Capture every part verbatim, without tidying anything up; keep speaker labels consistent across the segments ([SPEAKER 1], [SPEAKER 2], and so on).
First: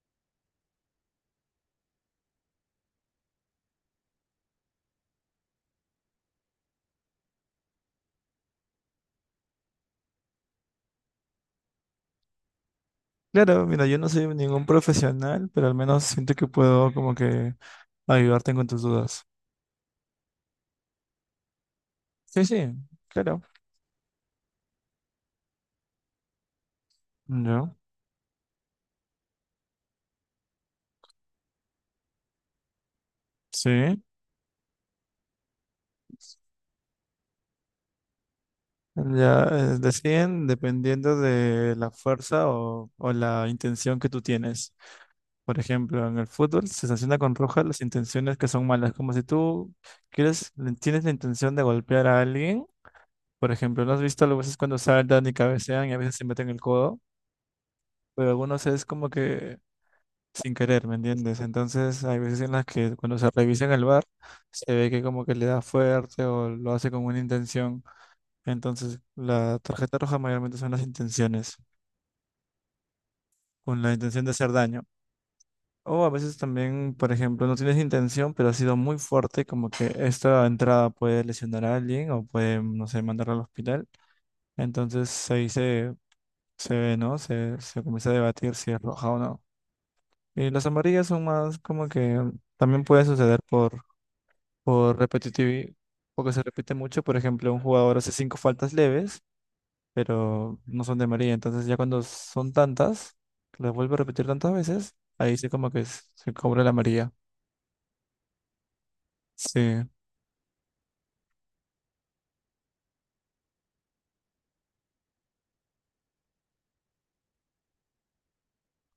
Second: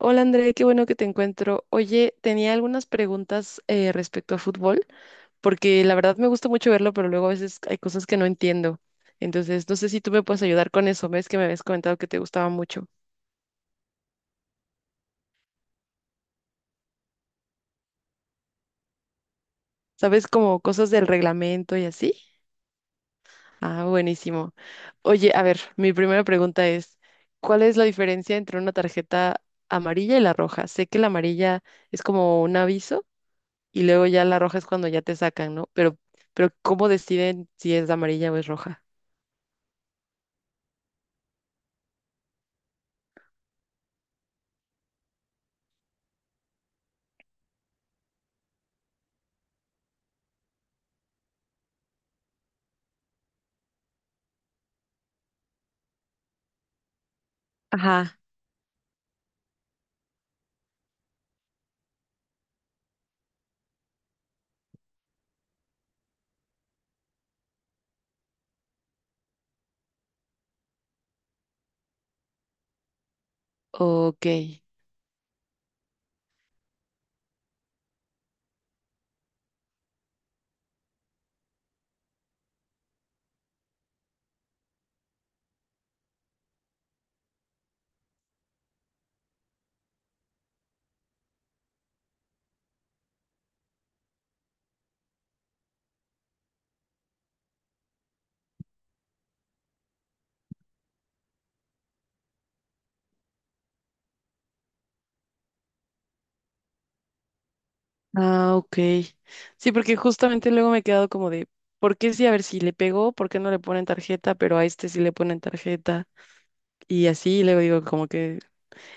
[SPEAKER 1] Hola André, qué bueno que te encuentro. Oye, tenía algunas preguntas eh, respecto a fútbol, porque la verdad me gusta mucho verlo, pero luego a veces hay cosas que no entiendo. Entonces, no sé si tú me puedes ayudar con eso. Ves que me habías comentado que te gustaba mucho.
[SPEAKER 2] Claro, mira, yo no soy ningún profesional, pero al menos siento que puedo como que ayudarte con tus dudas.
[SPEAKER 1] ¿Sabes como cosas del reglamento y así?
[SPEAKER 2] Sí, sí, claro.
[SPEAKER 1] Ah, buenísimo. Oye, a ver, mi primera pregunta es, ¿cuál
[SPEAKER 2] Ya,
[SPEAKER 1] es la diferencia entre una tarjeta amarilla y la roja? Sé que la amarilla es como un aviso y
[SPEAKER 2] sí.
[SPEAKER 1] luego ya la roja es cuando ya te sacan, ¿no? Pero, pero ¿cómo deciden si es amarilla o es roja?
[SPEAKER 2] Ya, eh, deciden dependiendo de la fuerza o, o la intención que tú tienes. Por ejemplo, en el fútbol se sanciona con roja las intenciones que son malas, como si tú quieres, tienes la intención de golpear a alguien. Por ejemplo, ¿no has visto a veces cuando saltan y cabecean y a veces se meten el codo?
[SPEAKER 1] Ajá.
[SPEAKER 2] Pero algunos es como que sin querer, ¿me entiendes? Entonces hay veces en las que cuando se revisa en el bar se ve que como que le da fuerte o lo hace con una intención. Entonces la tarjeta roja mayormente son las intenciones, con la intención
[SPEAKER 1] Ok.
[SPEAKER 2] de hacer daño. O a veces también, por ejemplo, no tienes intención, pero ha sido muy fuerte, como que esta entrada puede lesionar a alguien o puede, no sé, mandarlo al hospital. Entonces ahí se, se ve, ¿no? Se, se comienza a debatir si es roja o no. Y las amarillas son más como que también puede suceder por por repetitivo, porque se repite mucho. Por ejemplo, un jugador hace cinco faltas leves, pero no son de María. Entonces ya cuando son tantas, las vuelve a repetir tantas veces, ahí sí como que s- se cobra la María.
[SPEAKER 1] Ah, ok. Sí,
[SPEAKER 2] Sí.
[SPEAKER 1] porque justamente luego me he quedado como de, ¿por qué sí? A ver, si le pegó, ¿por qué no le ponen tarjeta? Pero a este sí le ponen tarjeta. Y así, y luego digo como que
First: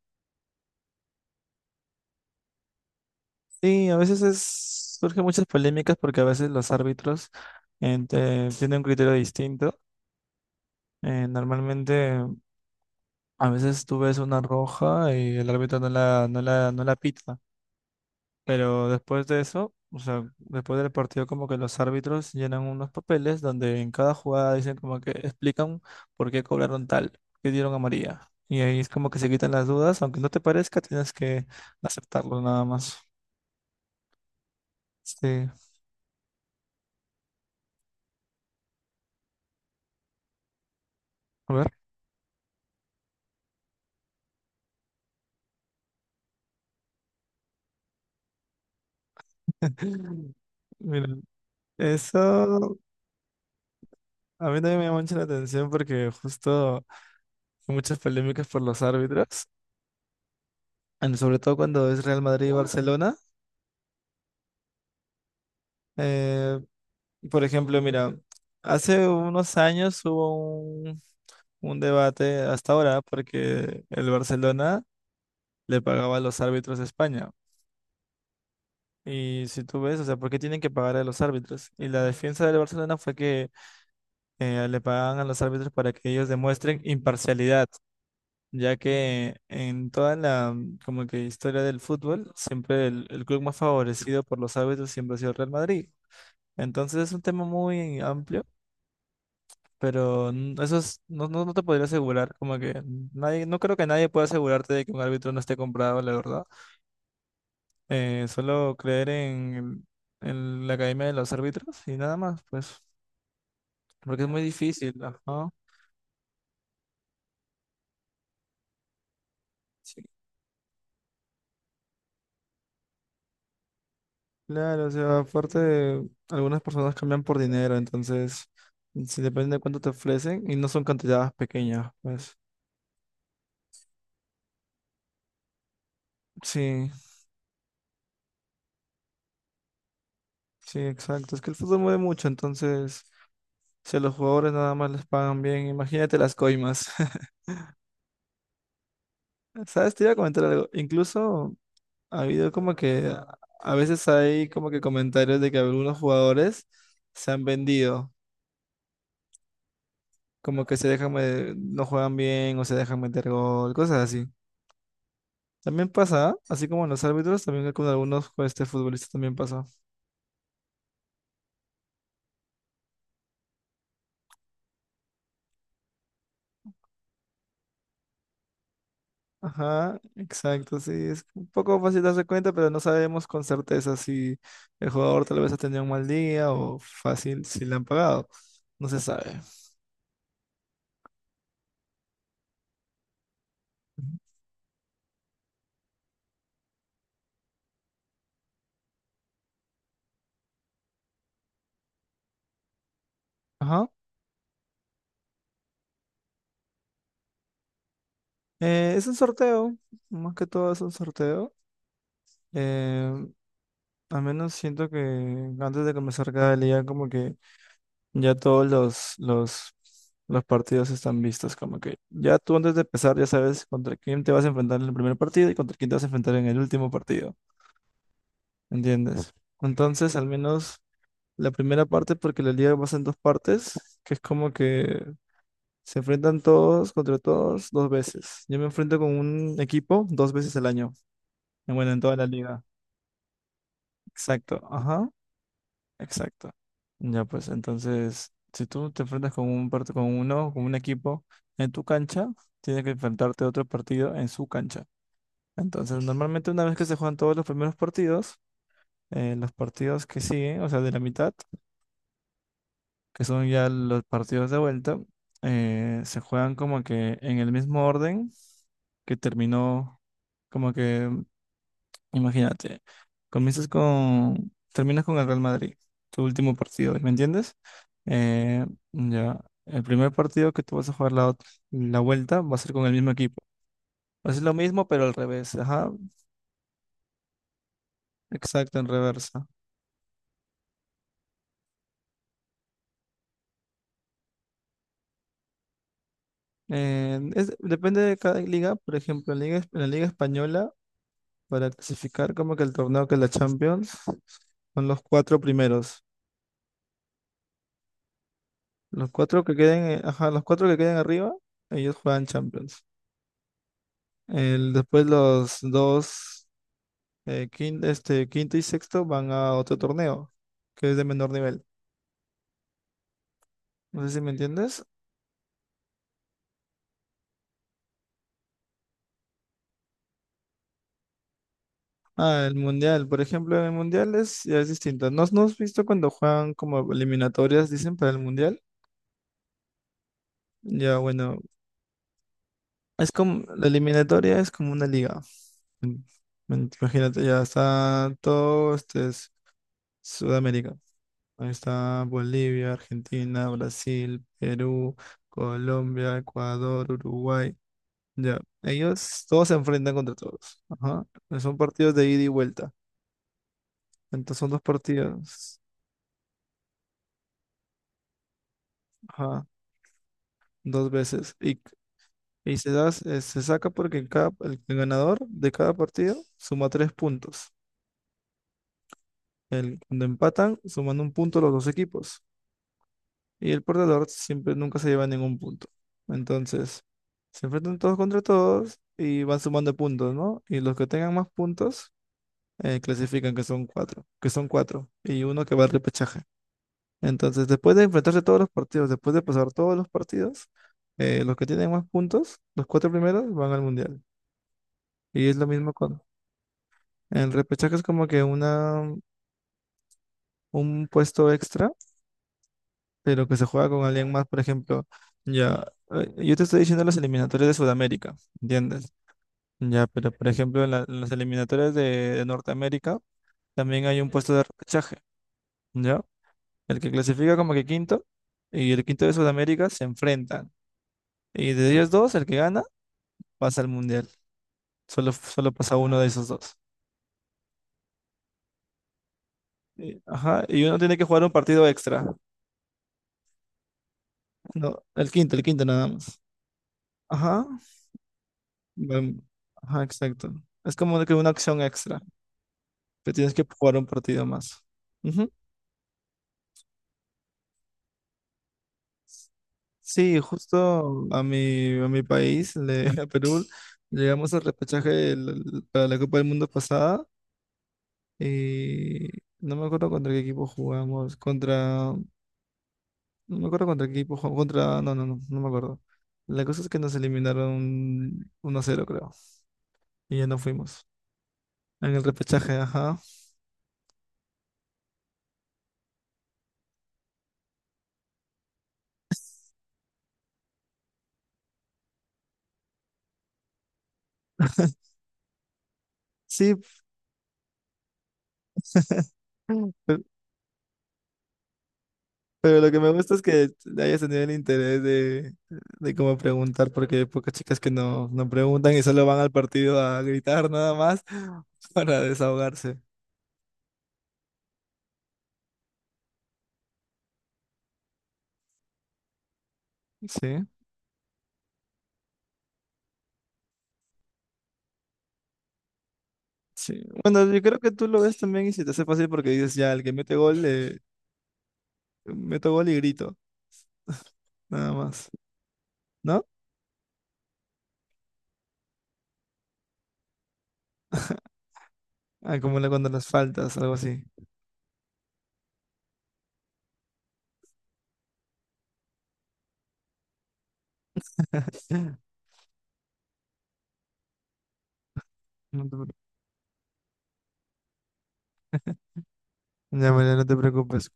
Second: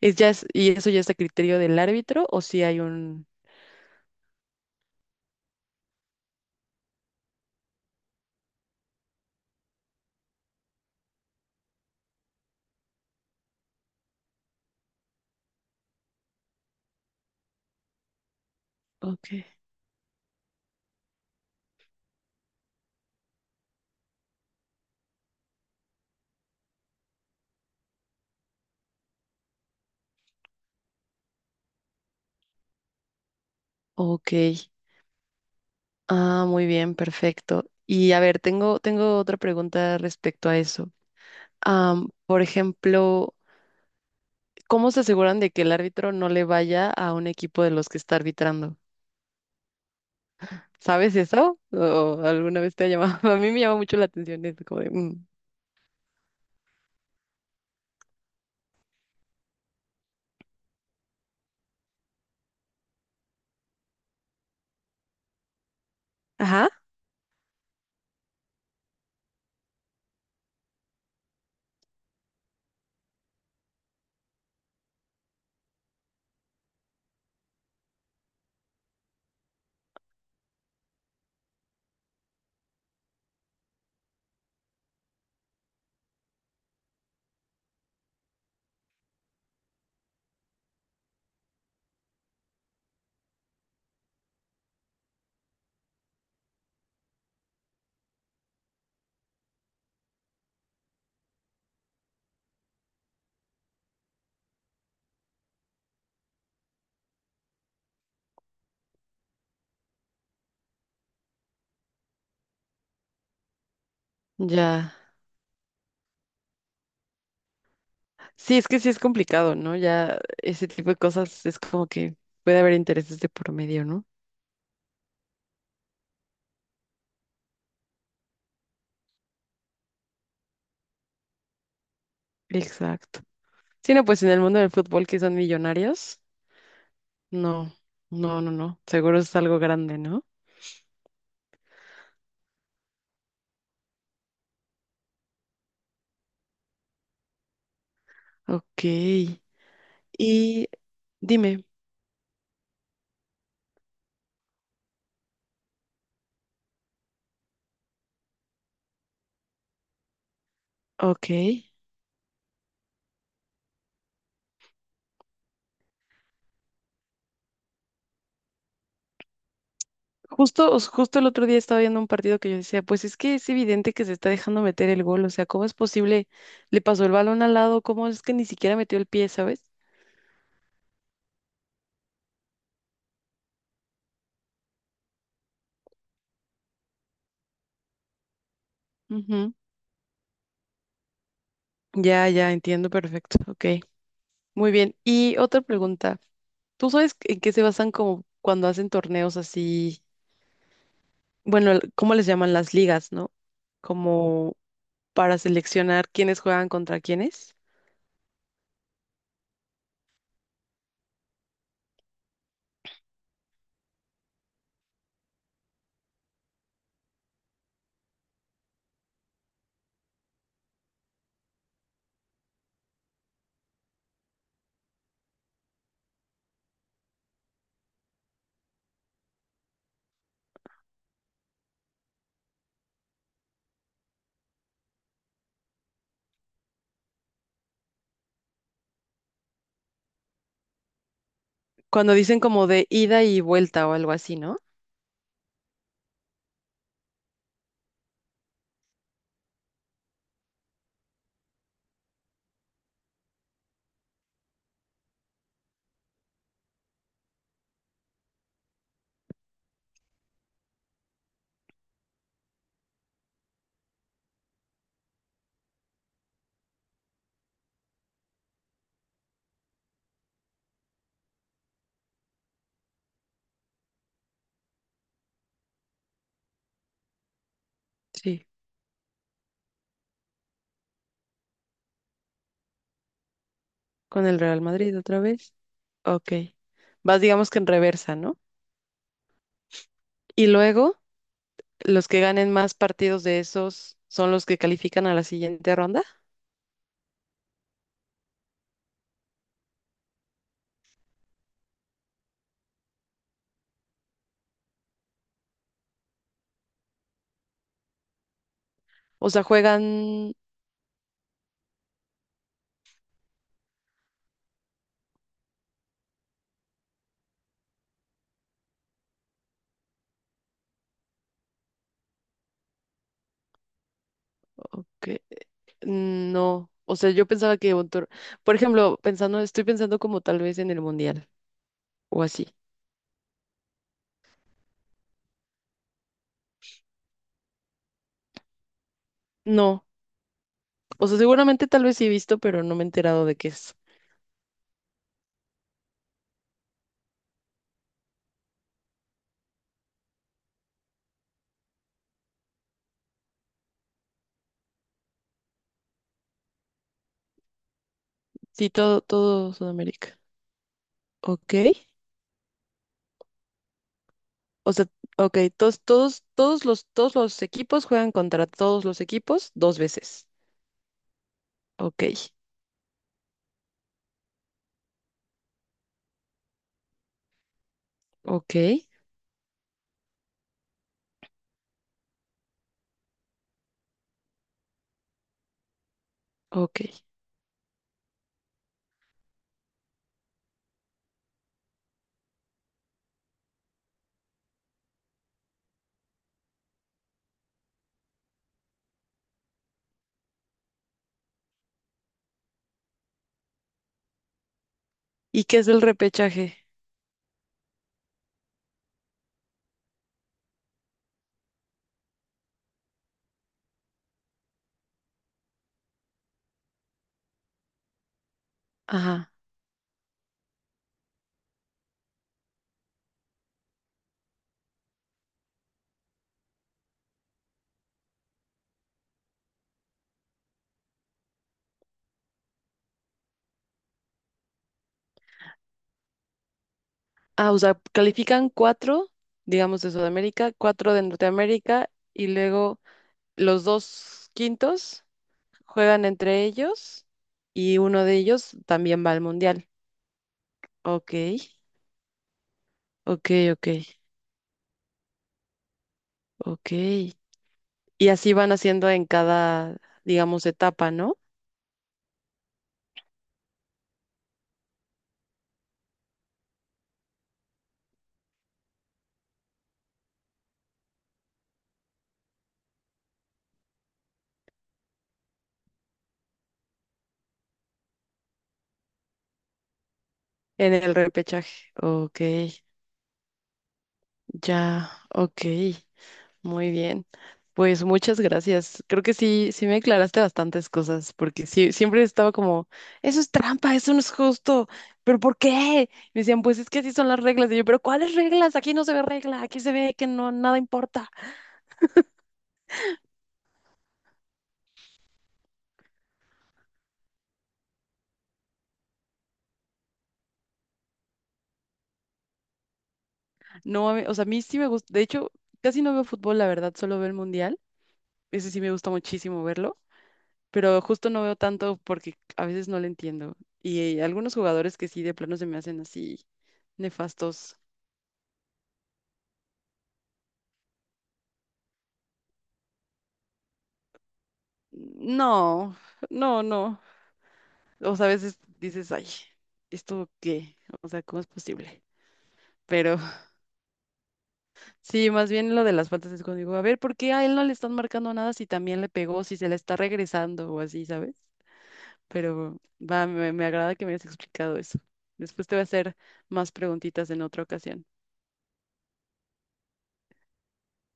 [SPEAKER 1] es ya es- Y eso ya está a criterio del árbitro o si hay un.
[SPEAKER 2] Sí, a veces es, surgen muchas polémicas porque a veces los árbitros en- te- tienen un criterio distinto. Eh, normalmente, a veces tú ves una roja y el árbitro no la, no la, no la pita. Pero después
[SPEAKER 1] Ok.
[SPEAKER 2] de eso, o sea, después del partido, como que los árbitros llenan unos papeles donde en cada jugada dicen como que explican por qué cobraron tal, qué dieron amarilla. Y ahí es como que se quitan las dudas, aunque no te parezca, tienes que aceptarlo nada más.
[SPEAKER 1] Ok.
[SPEAKER 2] Sí,
[SPEAKER 1] Ah, muy bien, perfecto. Y a ver, tengo tengo otra pregunta respecto a eso.
[SPEAKER 2] a ver.
[SPEAKER 1] Am, por ejemplo, ¿cómo se aseguran de que el árbitro no le vaya a un equipo de los que está arbitrando?
[SPEAKER 2] Mira,
[SPEAKER 1] ¿Sabes eso? ¿O alguna vez
[SPEAKER 2] eso
[SPEAKER 1] te ha llamado? A mí me llama mucho la atención
[SPEAKER 2] a mí
[SPEAKER 1] eso,
[SPEAKER 2] también
[SPEAKER 1] como
[SPEAKER 2] me
[SPEAKER 1] de,
[SPEAKER 2] llama mucho la
[SPEAKER 1] mm,
[SPEAKER 2] atención porque justo hay muchas polémicas por los árbitros, en- sobre todo cuando es Real Madrid y Barcelona. eh,
[SPEAKER 1] ajá,
[SPEAKER 2] Por ejemplo, mira, hace unos años hubo un, un debate hasta ahora porque el Barcelona le pagaba a los árbitros de España. Y si tú ves, o sea, ¿por qué tienen que pagar a los árbitros? Y la defensa del Barcelona fue que eh, le pagaban a los árbitros para que ellos demuestren imparcialidad, ya que en toda la mm, como que historia del fútbol, siempre el, el club más favorecido por los árbitros siempre ha sido el Real Madrid. Entonces es un tema muy amplio. Pero n- eso es, no, no, no te podría asegurar, como que nadie, no creo que nadie pueda asegurarte de que un árbitro no esté comprado, la verdad. Eh, solo creer en, el- en la academia de los árbitros y nada más, pues, porque es muy
[SPEAKER 1] ya.
[SPEAKER 2] difícil, ajá.
[SPEAKER 1] Sí, es que sí es complicado, ¿no?
[SPEAKER 2] Sí.
[SPEAKER 1] Ya ese tipo de cosas es como que puede haber intereses de por medio, ¿no?
[SPEAKER 2] Claro, o sea, aparte, algunas personas cambian por dinero, entonces, si depende de cuánto te ofrecen y no son cantidades pequeñas, pues.
[SPEAKER 1] Exacto. Sí, no, pues en el mundo del fútbol que son millonarios,
[SPEAKER 2] Sí,
[SPEAKER 1] no, no, no, no. Seguro es algo grande, ¿no?
[SPEAKER 2] sí, exacto. Es que el fútbol mueve mucho, entonces, si a los jugadores nada más les pagan bien, imagínate las coimas.
[SPEAKER 1] Ok.
[SPEAKER 2] ¿Sabes? Te iba a comentar
[SPEAKER 1] Y
[SPEAKER 2] algo. Incluso
[SPEAKER 1] dime,
[SPEAKER 2] ha habido como que a a veces hay como que comentarios de que algunos jugadores se han vendido, como que se dejan,
[SPEAKER 1] ok.
[SPEAKER 2] me- no juegan bien o se dejan meter gol, cosas así. También pasa, ¿ah? Así como en los árbitros, también con algunos pues, este, futbolistas también pasó.
[SPEAKER 1] Justo, os- justo el otro día estaba viendo un partido que yo decía, pues es que es evidente que se está dejando meter el gol, o sea, ¿cómo es posible? Le pasó el balón al lado, ¿cómo es que ni siquiera metió el pie, ¿sabes?
[SPEAKER 2] Ajá, exacto, sí. Es un poco fácil darse cuenta, pero no sabemos con certeza si el jugador tal vez ha tenido un mal día o fácil si le han pagado. No se sabe.
[SPEAKER 1] Ujú. Ya, ya, entiendo perfecto, ok.
[SPEAKER 2] Ujú.
[SPEAKER 1] Muy bien, y otra pregunta, ¿tú sabes en qué se basan como cuando hacen torneos así, bueno, el- ¿cómo les llaman las ligas, no?
[SPEAKER 2] Ajá.
[SPEAKER 1] Como para seleccionar quiénes juegan contra quiénes,
[SPEAKER 2] Eh, es un sorteo, más que todo es un sorteo. Eh, Al menos siento que antes de comenzar cada liga como que ya todos los, los, los partidos están vistos. Como que ya tú antes de empezar ya sabes contra quién te vas a enfrentar en el primer partido y contra quién te vas a enfrentar en el último partido. ¿Entiendes? Entonces, al menos la primera parte, porque la liga pasa en dos partes, que es como que se enfrentan todos contra todos dos veces. Yo me enfrento con un equipo dos veces al año. Bueno, en
[SPEAKER 1] cuando
[SPEAKER 2] toda la
[SPEAKER 1] dicen
[SPEAKER 2] liga.
[SPEAKER 1] como de ida y vuelta o algo así, ¿no?
[SPEAKER 2] Exacto, ajá, exacto. Ya pues, entonces, si tú te enfrentas con un part- con uno, con un equipo en tu cancha, tienes que enfrentarte a otro partido en su cancha. Entonces, normalmente una vez que se juegan todos los primeros partidos, eh, los partidos que siguen, o sea, de la mitad, que son ya los partidos de vuelta, eh, se juegan como que en el mismo orden que terminó, como que imagínate, comienzas con, terminas con el Real Madrid, tu último partido, ¿me entiendes?
[SPEAKER 1] Sí,
[SPEAKER 2] Eh, ya, el primer partido que tú vas a jugar la, ot- la vuelta va a ser con el mismo equipo.
[SPEAKER 1] con
[SPEAKER 2] Va a
[SPEAKER 1] el
[SPEAKER 2] ser lo
[SPEAKER 1] Real
[SPEAKER 2] mismo,
[SPEAKER 1] Madrid
[SPEAKER 2] pero al
[SPEAKER 1] otra vez.
[SPEAKER 2] revés, ajá,
[SPEAKER 1] Ok. Vas, digamos que en reversa, ¿no?
[SPEAKER 2] exacto, en reversa.
[SPEAKER 1] Y luego, los que ganen más partidos de esos son los que califican a la siguiente ronda.
[SPEAKER 2] Eh, es- depende de cada liga, por ejemplo, en, la liga, en la Liga Española, para clasificar como que el torneo que es la Champions, son los cuatro primeros. Los
[SPEAKER 1] O
[SPEAKER 2] cuatro
[SPEAKER 1] sea,
[SPEAKER 2] que queden, eh, ajá,
[SPEAKER 1] juegan.
[SPEAKER 2] los cuatro que queden arriba, ellos juegan Champions. El, después los dos, eh, quin- este, quinto y sexto van a otro torneo, que es de menor nivel. No sé si me entiendes.
[SPEAKER 1] Ok, no. O sea, yo pensaba que un tor- por ejemplo, pensando, estoy pensando como tal vez en el mundial o
[SPEAKER 2] Ah,
[SPEAKER 1] así.
[SPEAKER 2] el mundial, por ejemplo, en el mundial es, ya es distinto. ¿No, no has visto cuando juegan como eliminatorias, dicen, para el mundial?
[SPEAKER 1] No.
[SPEAKER 2] Ya,
[SPEAKER 1] O sea,
[SPEAKER 2] bueno,
[SPEAKER 1] seguramente tal vez sí he visto, pero no me he
[SPEAKER 2] es
[SPEAKER 1] enterado de
[SPEAKER 2] como,
[SPEAKER 1] qué
[SPEAKER 2] la
[SPEAKER 1] es.
[SPEAKER 2] eliminatoria es como una liga. Mm, mm, Imagínate, ya está todo, este es Sudamérica. Ahí está Bolivia, Argentina, Brasil, Perú, Colombia, Ecuador, Uruguay. Ya,
[SPEAKER 1] Sí, todo,
[SPEAKER 2] ellos todos
[SPEAKER 1] todo
[SPEAKER 2] se enfrentan contra
[SPEAKER 1] Sudamérica.
[SPEAKER 2] todos. Ajá.
[SPEAKER 1] Ok.
[SPEAKER 2] Son partidos de ida y vuelta. Entonces son dos
[SPEAKER 1] O sea, ok,
[SPEAKER 2] partidos.
[SPEAKER 1] todos, todos, todos los, todos los equipos juegan contra todos los
[SPEAKER 2] Ajá.
[SPEAKER 1] equipos dos veces.
[SPEAKER 2] Dos veces. Y,
[SPEAKER 1] Ok.
[SPEAKER 2] y se da, se se saca porque cada, el, el ganador de cada partido suma tres puntos.
[SPEAKER 1] Ok,
[SPEAKER 2] El, cuando empatan, suman un punto los dos equipos. Y el perdedor siempre nunca se lleva ningún punto.
[SPEAKER 1] ok.
[SPEAKER 2] Entonces, se enfrentan todos contra todos y van sumando puntos, ¿no? Y los que tengan más puntos, eh, clasifican, que son cuatro, que son cuatro. Y uno que va al repechaje. Entonces, después de enfrentarse todos los partidos, después de pasar todos los partidos, eh, los que tienen más puntos, los cuatro primeros, van al mundial. Y es
[SPEAKER 1] ¿Y
[SPEAKER 2] lo
[SPEAKER 1] qué es
[SPEAKER 2] mismo
[SPEAKER 1] el
[SPEAKER 2] con
[SPEAKER 1] repechaje?
[SPEAKER 2] el repechaje, es como que una, un puesto extra, pero que se juega con alguien más, por ejemplo, ya, eh, yo te estoy diciendo las eliminatorias de Sudamérica, ¿entiendes?
[SPEAKER 1] Ajá.
[SPEAKER 2] Ya, pero por ejemplo, en, la- en las eliminatorias de, de Norteamérica también hay un puesto de repechaje, ¿ya? El que clasifica como que quinto y el quinto de Sudamérica se enfrentan. Y de ellos dos, el que gana pasa al mundial. Solo, solo pasa uno de esos dos.
[SPEAKER 1] Ah, o sea, califican cuatro, digamos, de
[SPEAKER 2] Y- Ajá,
[SPEAKER 1] Sudamérica,
[SPEAKER 2] y uno
[SPEAKER 1] cuatro
[SPEAKER 2] tiene
[SPEAKER 1] de
[SPEAKER 2] que jugar un partido
[SPEAKER 1] Norteamérica,
[SPEAKER 2] extra.
[SPEAKER 1] y luego los dos
[SPEAKER 2] No,
[SPEAKER 1] quintos
[SPEAKER 2] el quinto, el quinto nada
[SPEAKER 1] juegan
[SPEAKER 2] más.
[SPEAKER 1] entre ellos
[SPEAKER 2] Ajá,
[SPEAKER 1] y uno de ellos también va
[SPEAKER 2] bueno,
[SPEAKER 1] al mundial.
[SPEAKER 2] ajá, exacto. Es como que
[SPEAKER 1] Ok,
[SPEAKER 2] una acción extra, que
[SPEAKER 1] ok,
[SPEAKER 2] tienes que
[SPEAKER 1] ok,
[SPEAKER 2] jugar un partido más. Ujú.
[SPEAKER 1] ok. Y así van haciendo en cada,
[SPEAKER 2] Sí,
[SPEAKER 1] digamos, etapa,
[SPEAKER 2] justo
[SPEAKER 1] ¿no?
[SPEAKER 2] a mi, a mi país, le- a Perú, llegamos al repechaje el- para la Copa del Mundo pasada y no me acuerdo contra qué equipo jugamos, contra no me acuerdo contra qué equipo jugó- Contra. No, no, no, no me acuerdo. La cosa es que nos eliminaron uno a cero creo. Y ya no
[SPEAKER 1] En
[SPEAKER 2] fuimos.
[SPEAKER 1] el repechaje.
[SPEAKER 2] En el
[SPEAKER 1] Ok,
[SPEAKER 2] repechaje, ajá.
[SPEAKER 1] ya, ok. Muy bien. Pues muchas gracias. Creo que sí, sí me aclaraste bastantes cosas, porque sí, siempre estaba como, eso es trampa, eso no es justo, pero ¿por qué? Me decían,
[SPEAKER 2] Sí,
[SPEAKER 1] pues es que así son las reglas. Y yo, pero ¿cuáles reglas? Aquí no se ve regla, aquí
[SPEAKER 2] Mm.
[SPEAKER 1] se ve
[SPEAKER 2] pe-
[SPEAKER 1] que no, nada importa.
[SPEAKER 2] pero, lo que me gusta es que le hayas tenido el interés de, de cómo preguntar, porque hay pocas chicas que no, no preguntan y solo van al partido a gritar nada más para desahogarse.
[SPEAKER 1] No, a mí- o sea, a mí sí me gusta, de hecho, casi no veo fútbol, la verdad, solo veo el mundial. Ese sí me gusta muchísimo verlo,
[SPEAKER 2] Sí,
[SPEAKER 1] pero justo no veo tanto porque a veces no lo entiendo. Y eh, algunos jugadores que sí de plano se me hacen así
[SPEAKER 2] sí. Bueno, yo
[SPEAKER 1] nefastos.
[SPEAKER 2] creo que tú lo ves también y se te hace fácil porque dices, ya, el que mete gol, le meto gol y grito, nada más.
[SPEAKER 1] No,
[SPEAKER 2] ¿No?
[SPEAKER 1] no, no. O sea, a veces dices, ay, ¿esto qué? O sea, ¿cómo es posible?
[SPEAKER 2] Ah, como la cuando
[SPEAKER 1] Pero
[SPEAKER 2] las faltas, algo así.
[SPEAKER 1] sí, más bien lo de las faltas es cuando digo, a ver, ¿por qué a él no le están marcando nada si también le pegó, si se le está regresando o así, ¿sabes? Pero va, me, me agrada que me hayas explicado eso. Después te voy a
[SPEAKER 2] No te pre-
[SPEAKER 1] hacer más preguntitas en otra ocasión.
[SPEAKER 2] Ya, María, no te preocupes.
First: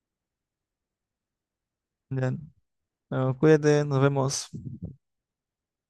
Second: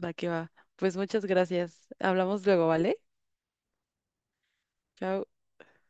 [SPEAKER 1] Va que va. Pues muchas gracias.
[SPEAKER 2] Ya.
[SPEAKER 1] Hablamos luego, ¿vale?
[SPEAKER 2] No, cuídate, nos vemos.
[SPEAKER 1] Chao.